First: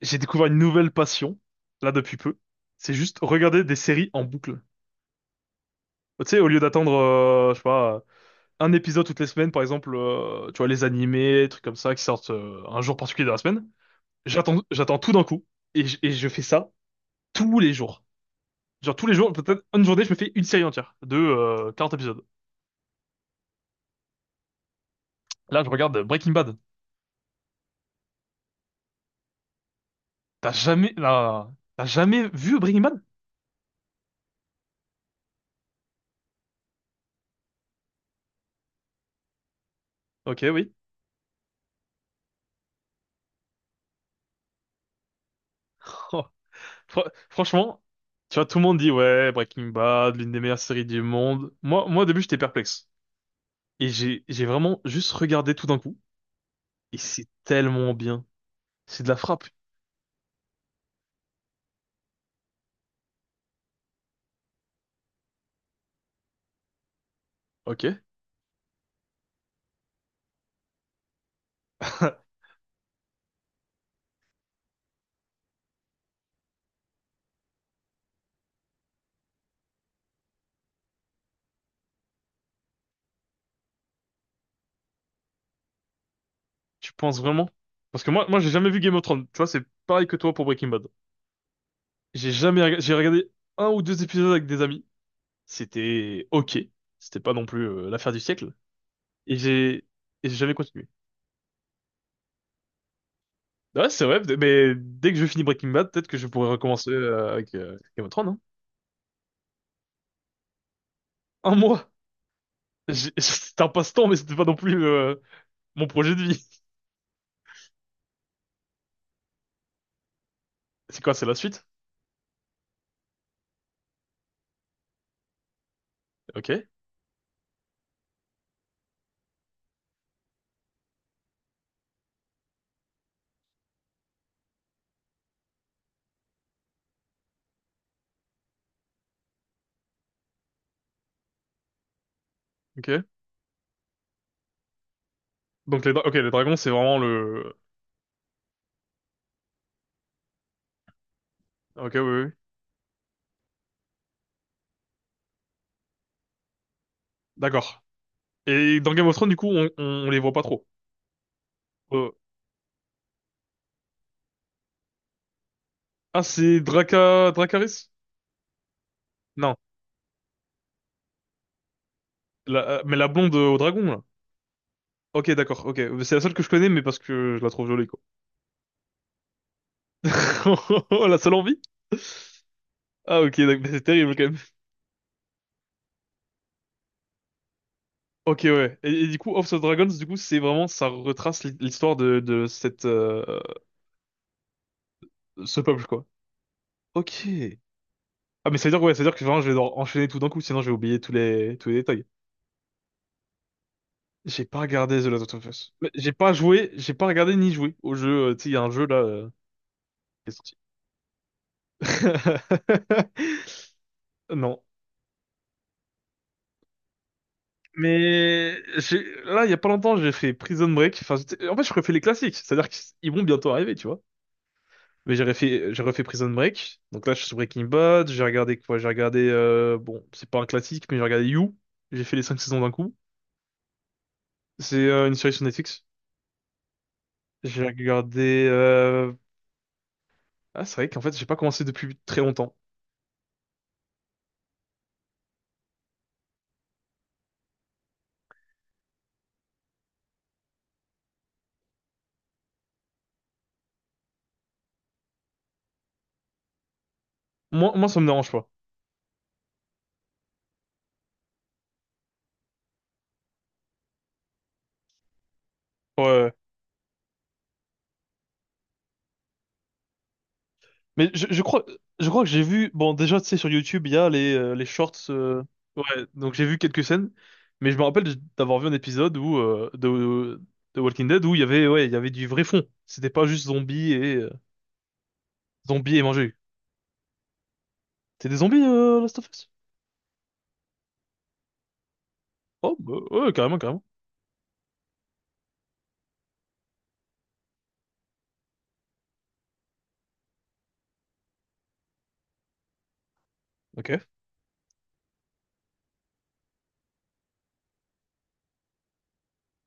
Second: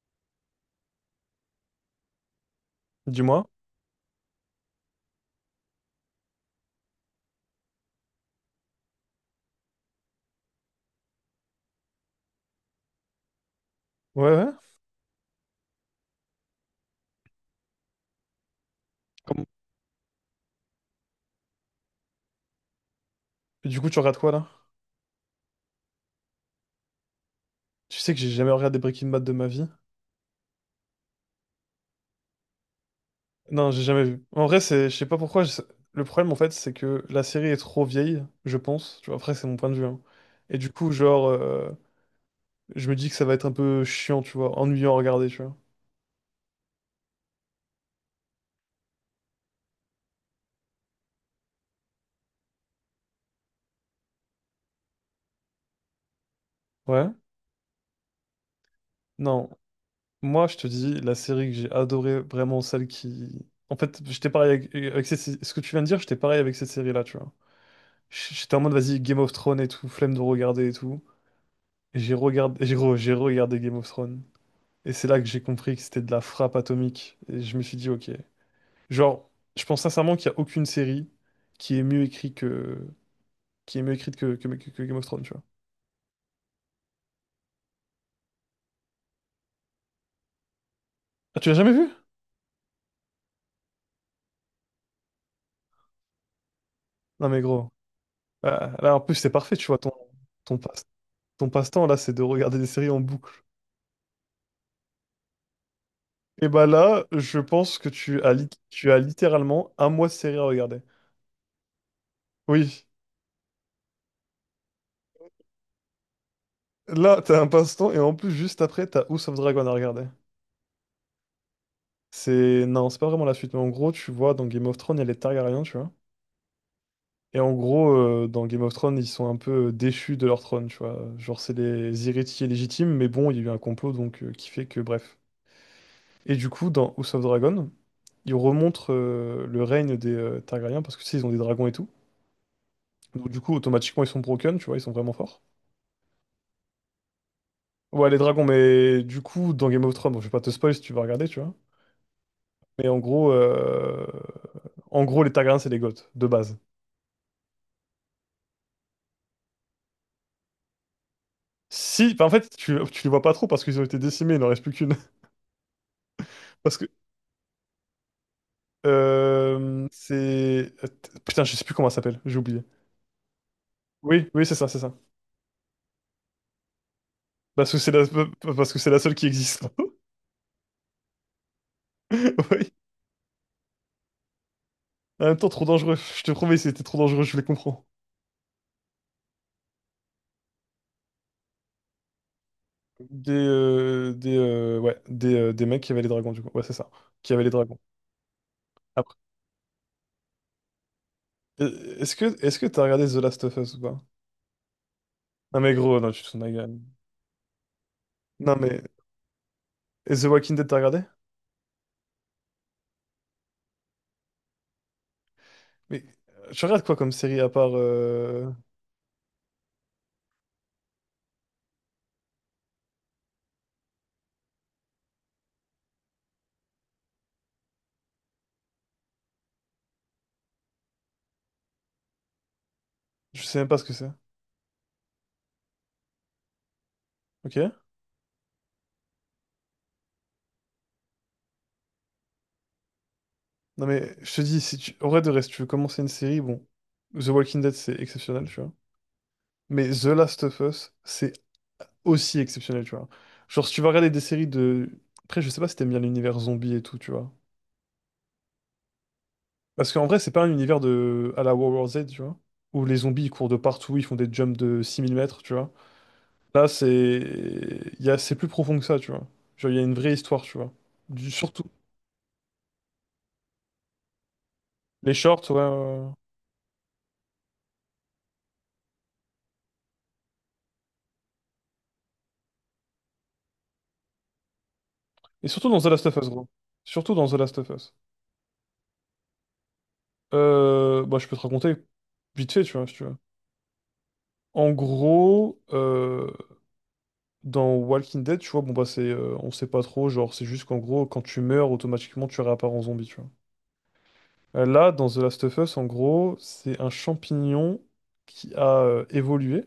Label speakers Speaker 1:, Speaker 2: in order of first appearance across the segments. Speaker 1: J'ai découvert une nouvelle passion, là, depuis peu. C'est juste
Speaker 2: Dis-moi.
Speaker 1: regarder des séries en boucle. Tu sais, au lieu d'attendre, je sais pas, un épisode toutes les semaines, par exemple, tu vois, les animés, trucs comme ça, qui sortent un jour particulier de la semaine,
Speaker 2: Ouais, ouais.
Speaker 1: j'attends tout d'un coup. Et je fais ça tous les jours. Genre tous les jours,
Speaker 2: Comme-
Speaker 1: peut-être une journée, je me fais une série entière de 40 épisodes.
Speaker 2: Et du coup, tu regardes quoi là?
Speaker 1: Là, je regarde Breaking Bad.
Speaker 2: Tu sais que j'ai jamais regardé Breaking Bad de ma vie.
Speaker 1: T'as jamais, là, t'as jamais vu Breaking Bad?
Speaker 2: Non, j'ai jamais vu. En vrai, c'est, je sais pas pourquoi. Le problème, en fait, c'est que la série est trop vieille, je pense. Tu vois, après, c'est mon point de vue, hein.
Speaker 1: Ok,
Speaker 2: Et du
Speaker 1: oui.
Speaker 2: coup, genre, je me dis que ça va être un peu chiant, tu vois, ennuyant à regarder, tu vois.
Speaker 1: Franchement, tu vois, tout le monde dit, ouais, Breaking Bad, l'une des meilleures séries du monde. Moi, au début, j'étais perplexe. Et j'ai vraiment juste regardé tout d'un coup. Et
Speaker 2: Ouais.
Speaker 1: c'est tellement bien. C'est de la frappe.
Speaker 2: Non. Moi, je te dis, la série que j'ai adorée, vraiment celle qui. En fait, j'étais pareil avec ce que tu viens de dire. J'étais pareil avec cette série-là, tu vois.
Speaker 1: Ok.
Speaker 2: J'étais en mode, vas-y, Game of Thrones et tout, flemme de regarder et tout. J'ai regardé Game of Thrones. Et c'est là que j'ai compris que c'était de la frappe atomique. Et je me suis dit, OK. Genre, je pense sincèrement qu'il n'y a aucune série qui est mieux écrite que, qui est mieux écrite que Game of Thrones, tu vois.
Speaker 1: Tu penses vraiment? Parce que moi, j'ai jamais vu Game of Thrones. Tu vois, c'est pareil que toi pour Breaking Bad.
Speaker 2: Ah, tu l'as jamais vu?
Speaker 1: J'ai jamais, rega- J'ai regardé un ou deux épisodes avec des amis. C'était ok. C'était
Speaker 2: Non,
Speaker 1: pas
Speaker 2: mais
Speaker 1: non plus
Speaker 2: gros.
Speaker 1: l'affaire du siècle.
Speaker 2: Ah, là, en plus, c'est
Speaker 1: Et
Speaker 2: parfait, tu vois.
Speaker 1: j'ai, et j'ai jamais
Speaker 2: Ton passe,
Speaker 1: continué.
Speaker 2: ton passe-temps, là, c'est de regarder des séries en boucle.
Speaker 1: Ouais, c'est vrai. Mais dès que je finis Breaking Bad, peut-être que je pourrais
Speaker 2: Et bah
Speaker 1: recommencer
Speaker 2: là, je
Speaker 1: avec
Speaker 2: pense que
Speaker 1: Game of
Speaker 2: tu
Speaker 1: Thrones,
Speaker 2: as,
Speaker 1: hein.
Speaker 2: lit- tu as littéralement un mois de série à regarder.
Speaker 1: Un mois.
Speaker 2: Oui.
Speaker 1: J'ai- C'était un passe-temps, mais c'était pas non plus mon projet de vie.
Speaker 2: Là, t'as un passe-temps et en plus, juste après, t'as House of Dragon à regarder.
Speaker 1: C'est quoi, c'est la suite?
Speaker 2: Non, c'est pas vraiment la suite, mais en gros, tu vois, dans Game of Thrones, il y a les Targaryens, tu vois.
Speaker 1: Ok,
Speaker 2: Et en gros, dans Game of Thrones, ils sont un peu déchus de leur trône, tu vois. Genre, c'est les héritiers légitimes, mais bon, il y a eu un complot, donc qui fait que, bref. Et du coup, dans House of Dragon, ils remontrent le règne des Targaryens, parce que tu sais, ils ont des dragons et tout.
Speaker 1: ok.
Speaker 2: Donc, du coup, automatiquement, ils sont broken, tu vois, ils sont vraiment forts.
Speaker 1: Donc ok, les dragons, c'est vraiment le…
Speaker 2: Ouais, les dragons, mais du coup, dans Game of Thrones, bon, je vais pas te spoil si tu vas regarder, tu vois.
Speaker 1: Ok, oui, oui, oui.
Speaker 2: Mais en gros, les Targaryens, c'est des Goths, de base.
Speaker 1: D'accord. Et dans Game of Thrones, du coup, on les voit pas trop.
Speaker 2: Si,
Speaker 1: Euh,
Speaker 2: enfin, en fait, tu les vois pas trop parce qu'ils ont été décimés, il n'en reste plus qu'une.
Speaker 1: Ah, c'est
Speaker 2: Parce que,
Speaker 1: Draca… Dracarys? Non.
Speaker 2: euh, c'est... Putain, je sais plus comment elle s'appelle, j'ai oublié.
Speaker 1: Mais la blonde au dragon, là.
Speaker 2: Oui, oui, c'est ça, c'est ça.
Speaker 1: Ok, d'accord, ok. C'est la seule que je connais, mais parce que je la trouve
Speaker 2: Parce que
Speaker 1: jolie,
Speaker 2: c'est
Speaker 1: quoi.
Speaker 2: la, parce que c'est la seule qui existe.
Speaker 1: La seule envie?
Speaker 2: Oui.
Speaker 1: Ah, ok, donc- mais c'est terrible, quand même.
Speaker 2: En même temps, trop dangereux. Je te promets, c'était trop dangereux, je les comprends.
Speaker 1: Ok, ouais. Et du coup, House of Dragons, du coup, c'est vraiment… Ça retrace l'histoire de cette…
Speaker 2: Des, euh, des, euh, ouais, des, euh,
Speaker 1: ce
Speaker 2: des mecs
Speaker 1: peuple,
Speaker 2: qui avaient
Speaker 1: quoi.
Speaker 2: les dragons, du coup. Ouais, c'est ça.
Speaker 1: Ok.
Speaker 2: Qui avaient les dragons.
Speaker 1: Ah, mais ça veut dire, ouais, ça veut
Speaker 2: Après.
Speaker 1: dire que vraiment, je vais devoir enchaîner tout d'un coup, sinon je vais oublier tous tous les
Speaker 2: Euh,
Speaker 1: détails.
Speaker 2: Est-ce que, est-ce que t'as regardé The Last of Us ou pas?
Speaker 1: J'ai pas regardé The Last of
Speaker 2: Non,
Speaker 1: Us.
Speaker 2: mais
Speaker 1: Mais
Speaker 2: gros,
Speaker 1: j'ai
Speaker 2: non, tu te
Speaker 1: pas
Speaker 2: fous de ma
Speaker 1: joué,
Speaker 2: gueule.
Speaker 1: j'ai pas regardé ni joué au jeu, tu sais, il y
Speaker 2: Non,
Speaker 1: a un
Speaker 2: mais,
Speaker 1: jeu, là,
Speaker 2: et The
Speaker 1: qui est sorti.
Speaker 2: Walking Dead, t'as regardé?
Speaker 1: Non.
Speaker 2: Mais, tu regardes quoi comme série à part?
Speaker 1: Mais j'ai, là, il y a pas longtemps, j'ai fait Prison Break. Enfin, en fait, je refais les classiques. C'est-à-dire qu'ils vont bientôt arriver, tu vois. Mais j'ai refait Prison Break. Donc là, je suis sur Breaking Bad. J'ai regardé quoi? J'ai regardé, bon, c'est pas un classique, mais j'ai regardé You. J'ai fait les cinq saisons d'un coup.
Speaker 2: Je sais même pas ce que c'est.
Speaker 1: C'est une série sur Netflix. J'ai
Speaker 2: OK?
Speaker 1: regardé, ah, c'est vrai qu'en fait, j'ai pas commencé depuis très longtemps.
Speaker 2: Non mais je te dis, si tu, en vrai de reste, tu veux commencer une série, bon, The Walking Dead c'est exceptionnel, tu vois. Mais The Last of Us, c'est aussi exceptionnel, tu vois. Genre si tu vas regarder des séries de. Après je sais pas si t'aimes bien l'univers zombie et tout, tu vois.
Speaker 1: Moi, moi, ça me dérange pas.
Speaker 2: Parce qu'en vrai c'est pas un univers de, à la World War Z, tu vois. Où les zombies ils courent de partout, ils font des jumps de 6 000 mètres, tu vois.
Speaker 1: Ouais, ouais.
Speaker 2: Là c'est... il Y a... C'est plus profond que ça, tu vois. Genre il y a une vraie histoire, tu vois.
Speaker 1: Mais
Speaker 2: Surtout.
Speaker 1: je crois que j'ai vu, bon, déjà, tu sais, sur YouTube, il y a les shorts,
Speaker 2: Les shorts, ouais.
Speaker 1: ouais.
Speaker 2: Ouais, ouais.
Speaker 1: Donc j'ai vu quelques scènes, mais je me rappelle d'avoir vu un épisode où de Walking Dead où il y avait, ouais, il y avait du vrai fond. C'était pas juste zombies et
Speaker 2: Et surtout dans The
Speaker 1: zombies et
Speaker 2: Last of Us,
Speaker 1: manger.
Speaker 2: gros. Surtout dans The Last of Us.
Speaker 1: C'est des zombies, Last of Us?
Speaker 2: Bah, je peux te raconter vite fait, tu
Speaker 1: Oh,
Speaker 2: vois, si
Speaker 1: bah,
Speaker 2: tu veux.
Speaker 1: ouais, carrément, carrément.
Speaker 2: En gros, dans Walking Dead, tu vois, bon bah c'est, on sait pas trop, genre c'est juste qu'en gros, quand tu meurs, automatiquement tu réapparais en zombie, tu vois.
Speaker 1: Ok.
Speaker 2: Là, dans The Last of Us, en gros, c'est un champignon qui a évolué.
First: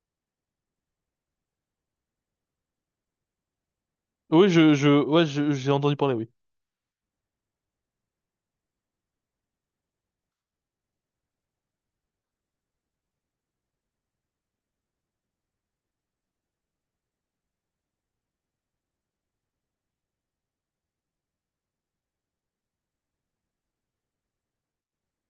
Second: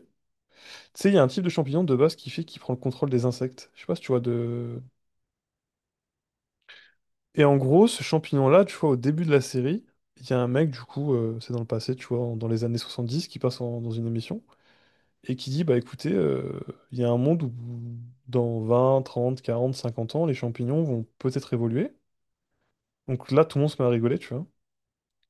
Speaker 2: Tu sais, il y a un type de champignon de base qui fait qu'il prend le contrôle des insectes. Je sais pas si tu vois
Speaker 1: Oui,
Speaker 2: de.
Speaker 1: ouais, j'ai entendu parler, oui.
Speaker 2: Et en gros, ce champignon-là, tu vois, au début de la série, il y a un mec, du coup, c'est dans le passé, tu vois, dans les années 70 qui passe dans une émission. Et qui dit, bah écoutez, il y a un monde où dans 20, 30, 40, 50 ans, les champignons vont peut-être évoluer. Donc là, tout le monde se met à rigoler, tu vois.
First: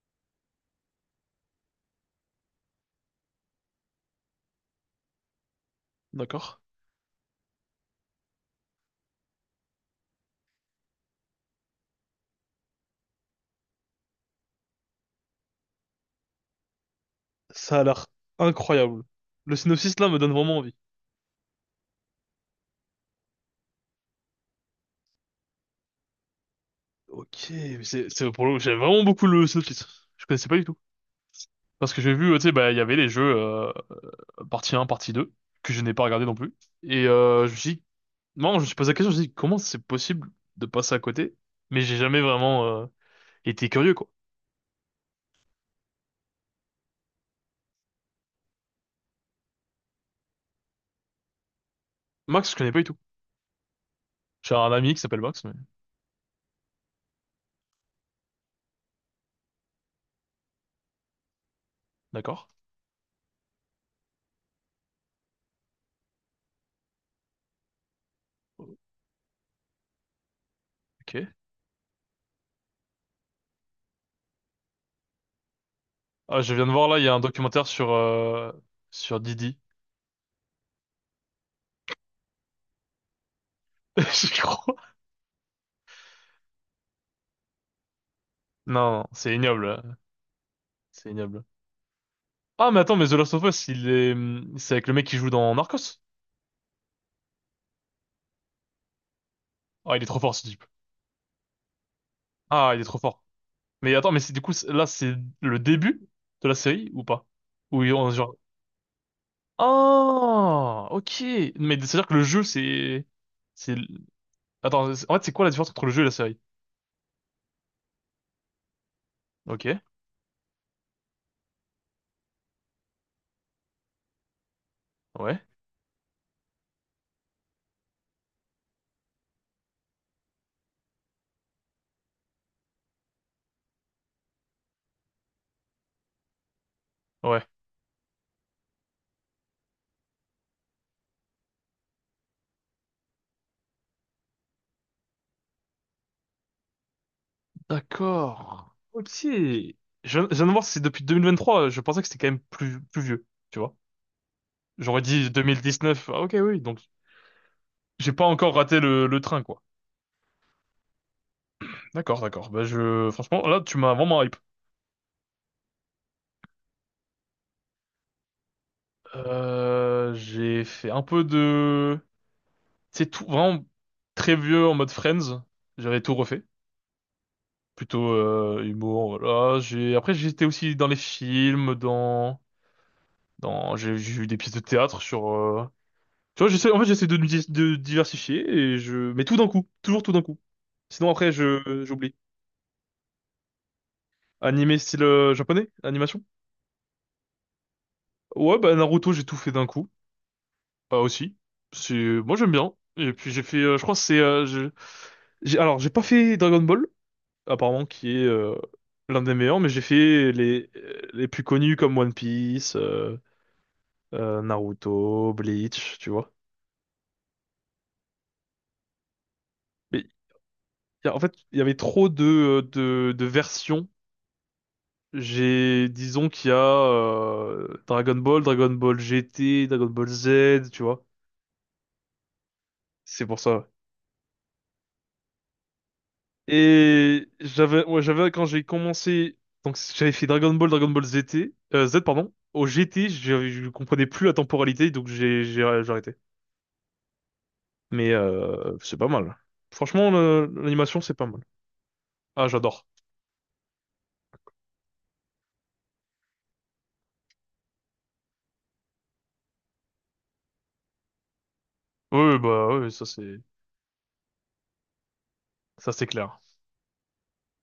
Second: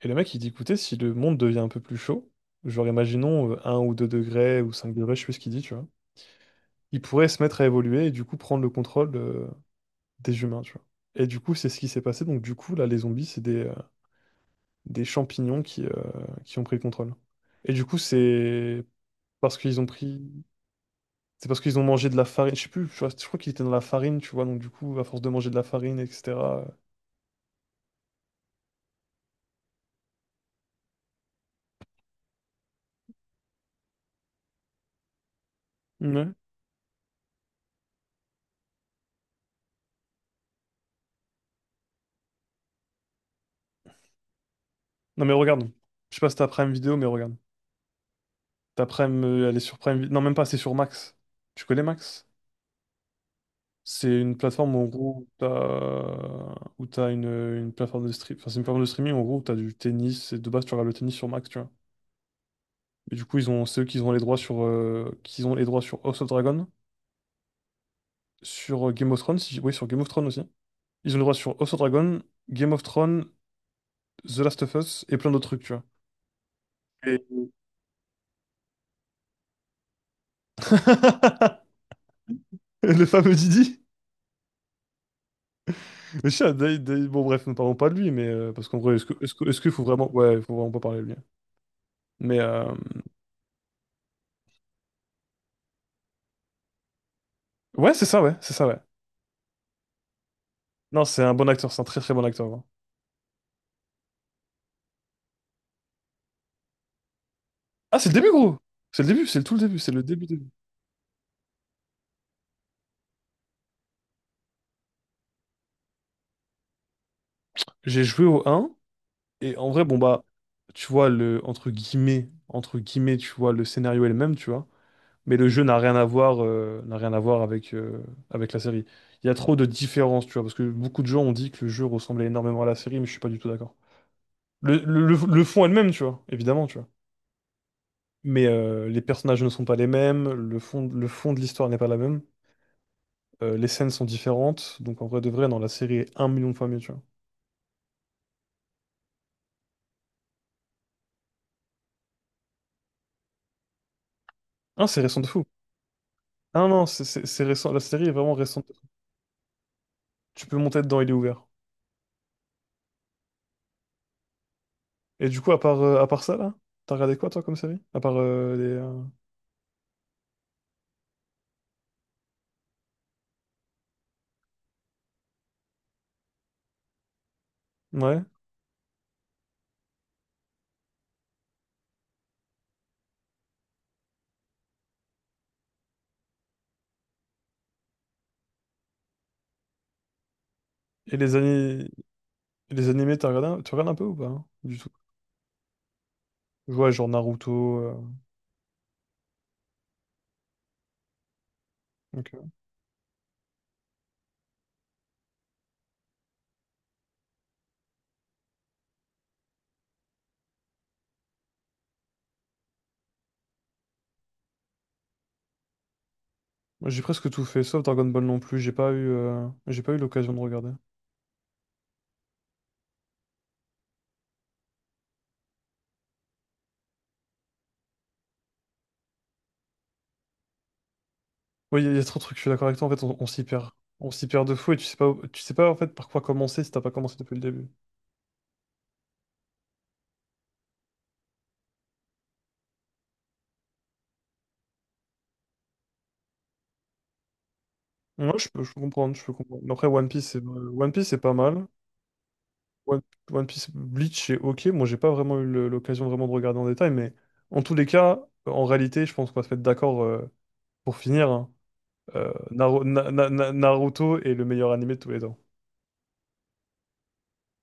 Speaker 2: Et le mec, il dit, écoutez, si le monde devient un peu plus chaud, genre imaginons 1 ou 2 degrés ou 5 degrés, je sais plus ce qu'il dit, tu vois,
Speaker 1: D'accord.
Speaker 2: il pourrait se mettre à évoluer et du coup prendre le contrôle des humains, tu vois. Et du coup, c'est ce qui s'est passé. Donc du coup, là, les zombies, c'est des champignons qui ont pris le contrôle. Et
Speaker 1: Ça a
Speaker 2: du coup,
Speaker 1: l'air
Speaker 2: c'est
Speaker 1: incroyable. Le
Speaker 2: parce qu'ils ont
Speaker 1: synopsis là me
Speaker 2: pris
Speaker 1: donne vraiment envie.
Speaker 2: C'est parce qu'ils ont mangé de la farine. Je sais plus, je crois qu'ils étaient dans la farine, tu vois. Donc, du coup, à force de manger de la farine, etc. euh,
Speaker 1: Ok, mais c'est pour le j'aime vraiment beaucoup le synopsis. Je connaissais pas du tout parce que j'ai vu tu sais bah il y avait les jeux partie un partie 2 que je n'ai pas regardé non
Speaker 2: Ouais.
Speaker 1: plus et je me suis non, je me suis posé la question, je me suis dit comment c'est possible de passer à côté mais j'ai jamais vraiment été curieux quoi.
Speaker 2: Non, mais regarde. Je sais pas si t'as Prime Vidéo, mais regarde. Ta Prime, elle est sur Prime Vi-, non, même pas, c'est sur Max. Tu connais Max?
Speaker 1: Max, je connais pas du tout.
Speaker 2: C'est une
Speaker 1: J'ai un
Speaker 2: plateforme, en
Speaker 1: ami qui s'appelle
Speaker 2: gros, où
Speaker 1: Max mais
Speaker 2: t'as où t'as une plateforme de stream. Enfin, c'est une plateforme de streaming, en gros, où t'as du tennis. Et de base, tu regardes le tennis sur Max, tu vois.
Speaker 1: d'accord.
Speaker 2: Et du coup, ils ont ceux qui ont les droits sur, House of Dragon, sur Game of Thrones, oui, sur Game of Thrones aussi. Ils ont les
Speaker 1: OK.
Speaker 2: droits sur House of Dragon, Game of Thrones, The Last of Us et plein d'autres trucs, tu vois.
Speaker 1: Ah, je viens de voir là, il y a un
Speaker 2: Et-
Speaker 1: documentaire sur sur Didi.
Speaker 2: Le fameux Didi.
Speaker 1: Je crois.
Speaker 2: Le chat, bon, bref, ne parlons pas de lui, mais parce qu'en vrai,
Speaker 1: Non, non,
Speaker 2: est-ce que,
Speaker 1: c'est
Speaker 2: est-ce que- est-ce
Speaker 1: ignoble,
Speaker 2: qu'il faut vraiment. Ouais, il faut vraiment pas parler de
Speaker 1: c'est
Speaker 2: lui.
Speaker 1: ignoble.
Speaker 2: Mais
Speaker 1: Ah, mais attends, mais The Last of Us, il est, c'est avec le mec qui joue dans Narcos?
Speaker 2: ouais, c'est ça, ouais, c'est ça, ouais.
Speaker 1: Ah, il est trop fort, ce type.
Speaker 2: Non, c'est un bon acteur, c'est un très très bon acteur, hein.
Speaker 1: Ah, il est trop fort. Mais attends, mais c'est du coup, là, c'est le début de la série ou pas? Où ils
Speaker 2: Ah, c'est
Speaker 1: ont
Speaker 2: le début,
Speaker 1: genre,
Speaker 2: gros! C'est le début, c'est le tout le début, c'est le début, début.
Speaker 1: ah, ok. Mais c'est-à-dire que le jeu, c'est, attends, en fait, c'est quoi la différence entre le jeu et la série?
Speaker 2: J'ai joué au un et
Speaker 1: Ok,
Speaker 2: en vrai, bon, bah, tu vois, le, entre guillemets, tu vois, le scénario est le même, tu vois. Mais
Speaker 1: ouais,
Speaker 2: le jeu n'a rien à voir, n'a rien à voir avec la série. Il y a trop de différences, tu vois, parce que beaucoup de gens ont dit que le jeu ressemblait énormément à la série, mais je suis pas du tout d'accord. Le fond est le même, tu vois, évidemment, tu vois.
Speaker 1: ouais.
Speaker 2: Mais les personnages ne sont pas les mêmes, le fond de l'histoire n'est pas la même, les scènes sont différentes, donc en vrai de vrai, dans la série est un million de fois mieux, tu vois.
Speaker 1: D'accord. Ok. Je viens de voir, c'est depuis 2023. Je pensais que c'était quand même plus, plus vieux, tu vois.
Speaker 2: Hein,
Speaker 1: J'aurais
Speaker 2: c'est récent de
Speaker 1: dit
Speaker 2: fou.
Speaker 1: 2019. Ah, ok, oui.
Speaker 2: Ah non,
Speaker 1: Donc,
Speaker 2: non, c'est récent, la série
Speaker 1: j'ai
Speaker 2: est
Speaker 1: pas
Speaker 2: vraiment
Speaker 1: encore
Speaker 2: récente.
Speaker 1: raté le train, quoi.
Speaker 2: Tu peux monter dedans, il est ouvert.
Speaker 1: D'accord, d'accord. Bah je, franchement, là, tu m'as vraiment hype.
Speaker 2: Et du coup, à part ça, là, t'as regardé quoi, toi, comme série?
Speaker 1: J'ai fait un peu de, c'est tout vraiment très vieux en mode Friends. J'avais tout refait. Plutôt
Speaker 2: Ouais.
Speaker 1: humour, voilà. J'ai, après, j'étais aussi dans les films, j'ai eu des pièces de théâtre sur, tu vois, j'essaie, en fait, j'essaie de, de diversifier et je, mais tout d'un coup, toujours tout d'un coup. Sinon
Speaker 2: Et
Speaker 1: après,
Speaker 2: les années.
Speaker 1: j'oublie.
Speaker 2: Les animés, tu regardes un peu ou pas, hein? Du
Speaker 1: Animé
Speaker 2: tout.
Speaker 1: style japonais, animation.
Speaker 2: Ouais, genre Naruto.
Speaker 1: Ouais, bah Naruto, j'ai tout fait d'un coup. Bah aussi. C'est moi
Speaker 2: OK.
Speaker 1: j'aime bien. Et puis j'ai fait je crois que c'est j'ai alors j'ai pas fait Dragon Ball apparemment qui est l'un des meilleurs mais j'ai fait les plus connus comme One Piece, Naruto, Bleach, tu vois.
Speaker 2: Moi, j'ai presque tout fait, sauf Dragon Ball non plus. J'ai pas eu
Speaker 1: Mais
Speaker 2: l'occasion de regarder.
Speaker 1: en fait, il y avait trop de de versions. J'ai disons qu'il y a Dragon Ball, Dragon Ball GT, Dragon Ball Z, tu vois.
Speaker 2: Oui, il y a trop de trucs. Je suis d'accord avec toi. En fait, on,
Speaker 1: C'est
Speaker 2: on
Speaker 1: pour
Speaker 2: s'y
Speaker 1: ça.
Speaker 2: perd. On s'y perd de fou et tu sais pas en fait par quoi commencer si t'as pas commencé
Speaker 1: Et
Speaker 2: depuis le début.
Speaker 1: ouais, j'avais quand j'ai commencé, donc j'avais fait Dragon Ball, Dragon Ball Z Z, pardon. Au GT, je comprenais plus la temporalité, donc j'ai arrêté. Mais
Speaker 2: Moi, je peux, je peux
Speaker 1: c'est pas
Speaker 2: comprendre, je peux
Speaker 1: mal.
Speaker 2: comprendre. Mais après, One
Speaker 1: Franchement,
Speaker 2: Piece, c'est, euh, One
Speaker 1: l'animation,
Speaker 2: Piece,
Speaker 1: c'est
Speaker 2: c'est
Speaker 1: pas
Speaker 2: pas
Speaker 1: mal.
Speaker 2: mal.
Speaker 1: Ah, j'adore.
Speaker 2: One, One Piece, Bleach, c'est OK. Moi, j'ai pas vraiment eu l'occasion vraiment de regarder en détail, mais en tous les cas, en réalité, je pense qu'on va se mettre d'accord pour finir, hein.
Speaker 1: Oui,
Speaker 2: euh,
Speaker 1: oui, bah
Speaker 2: Naru-
Speaker 1: oui,
Speaker 2: Na- Na- Na- Naruto est le meilleur animé de tous les temps.
Speaker 1: ça c'est clair.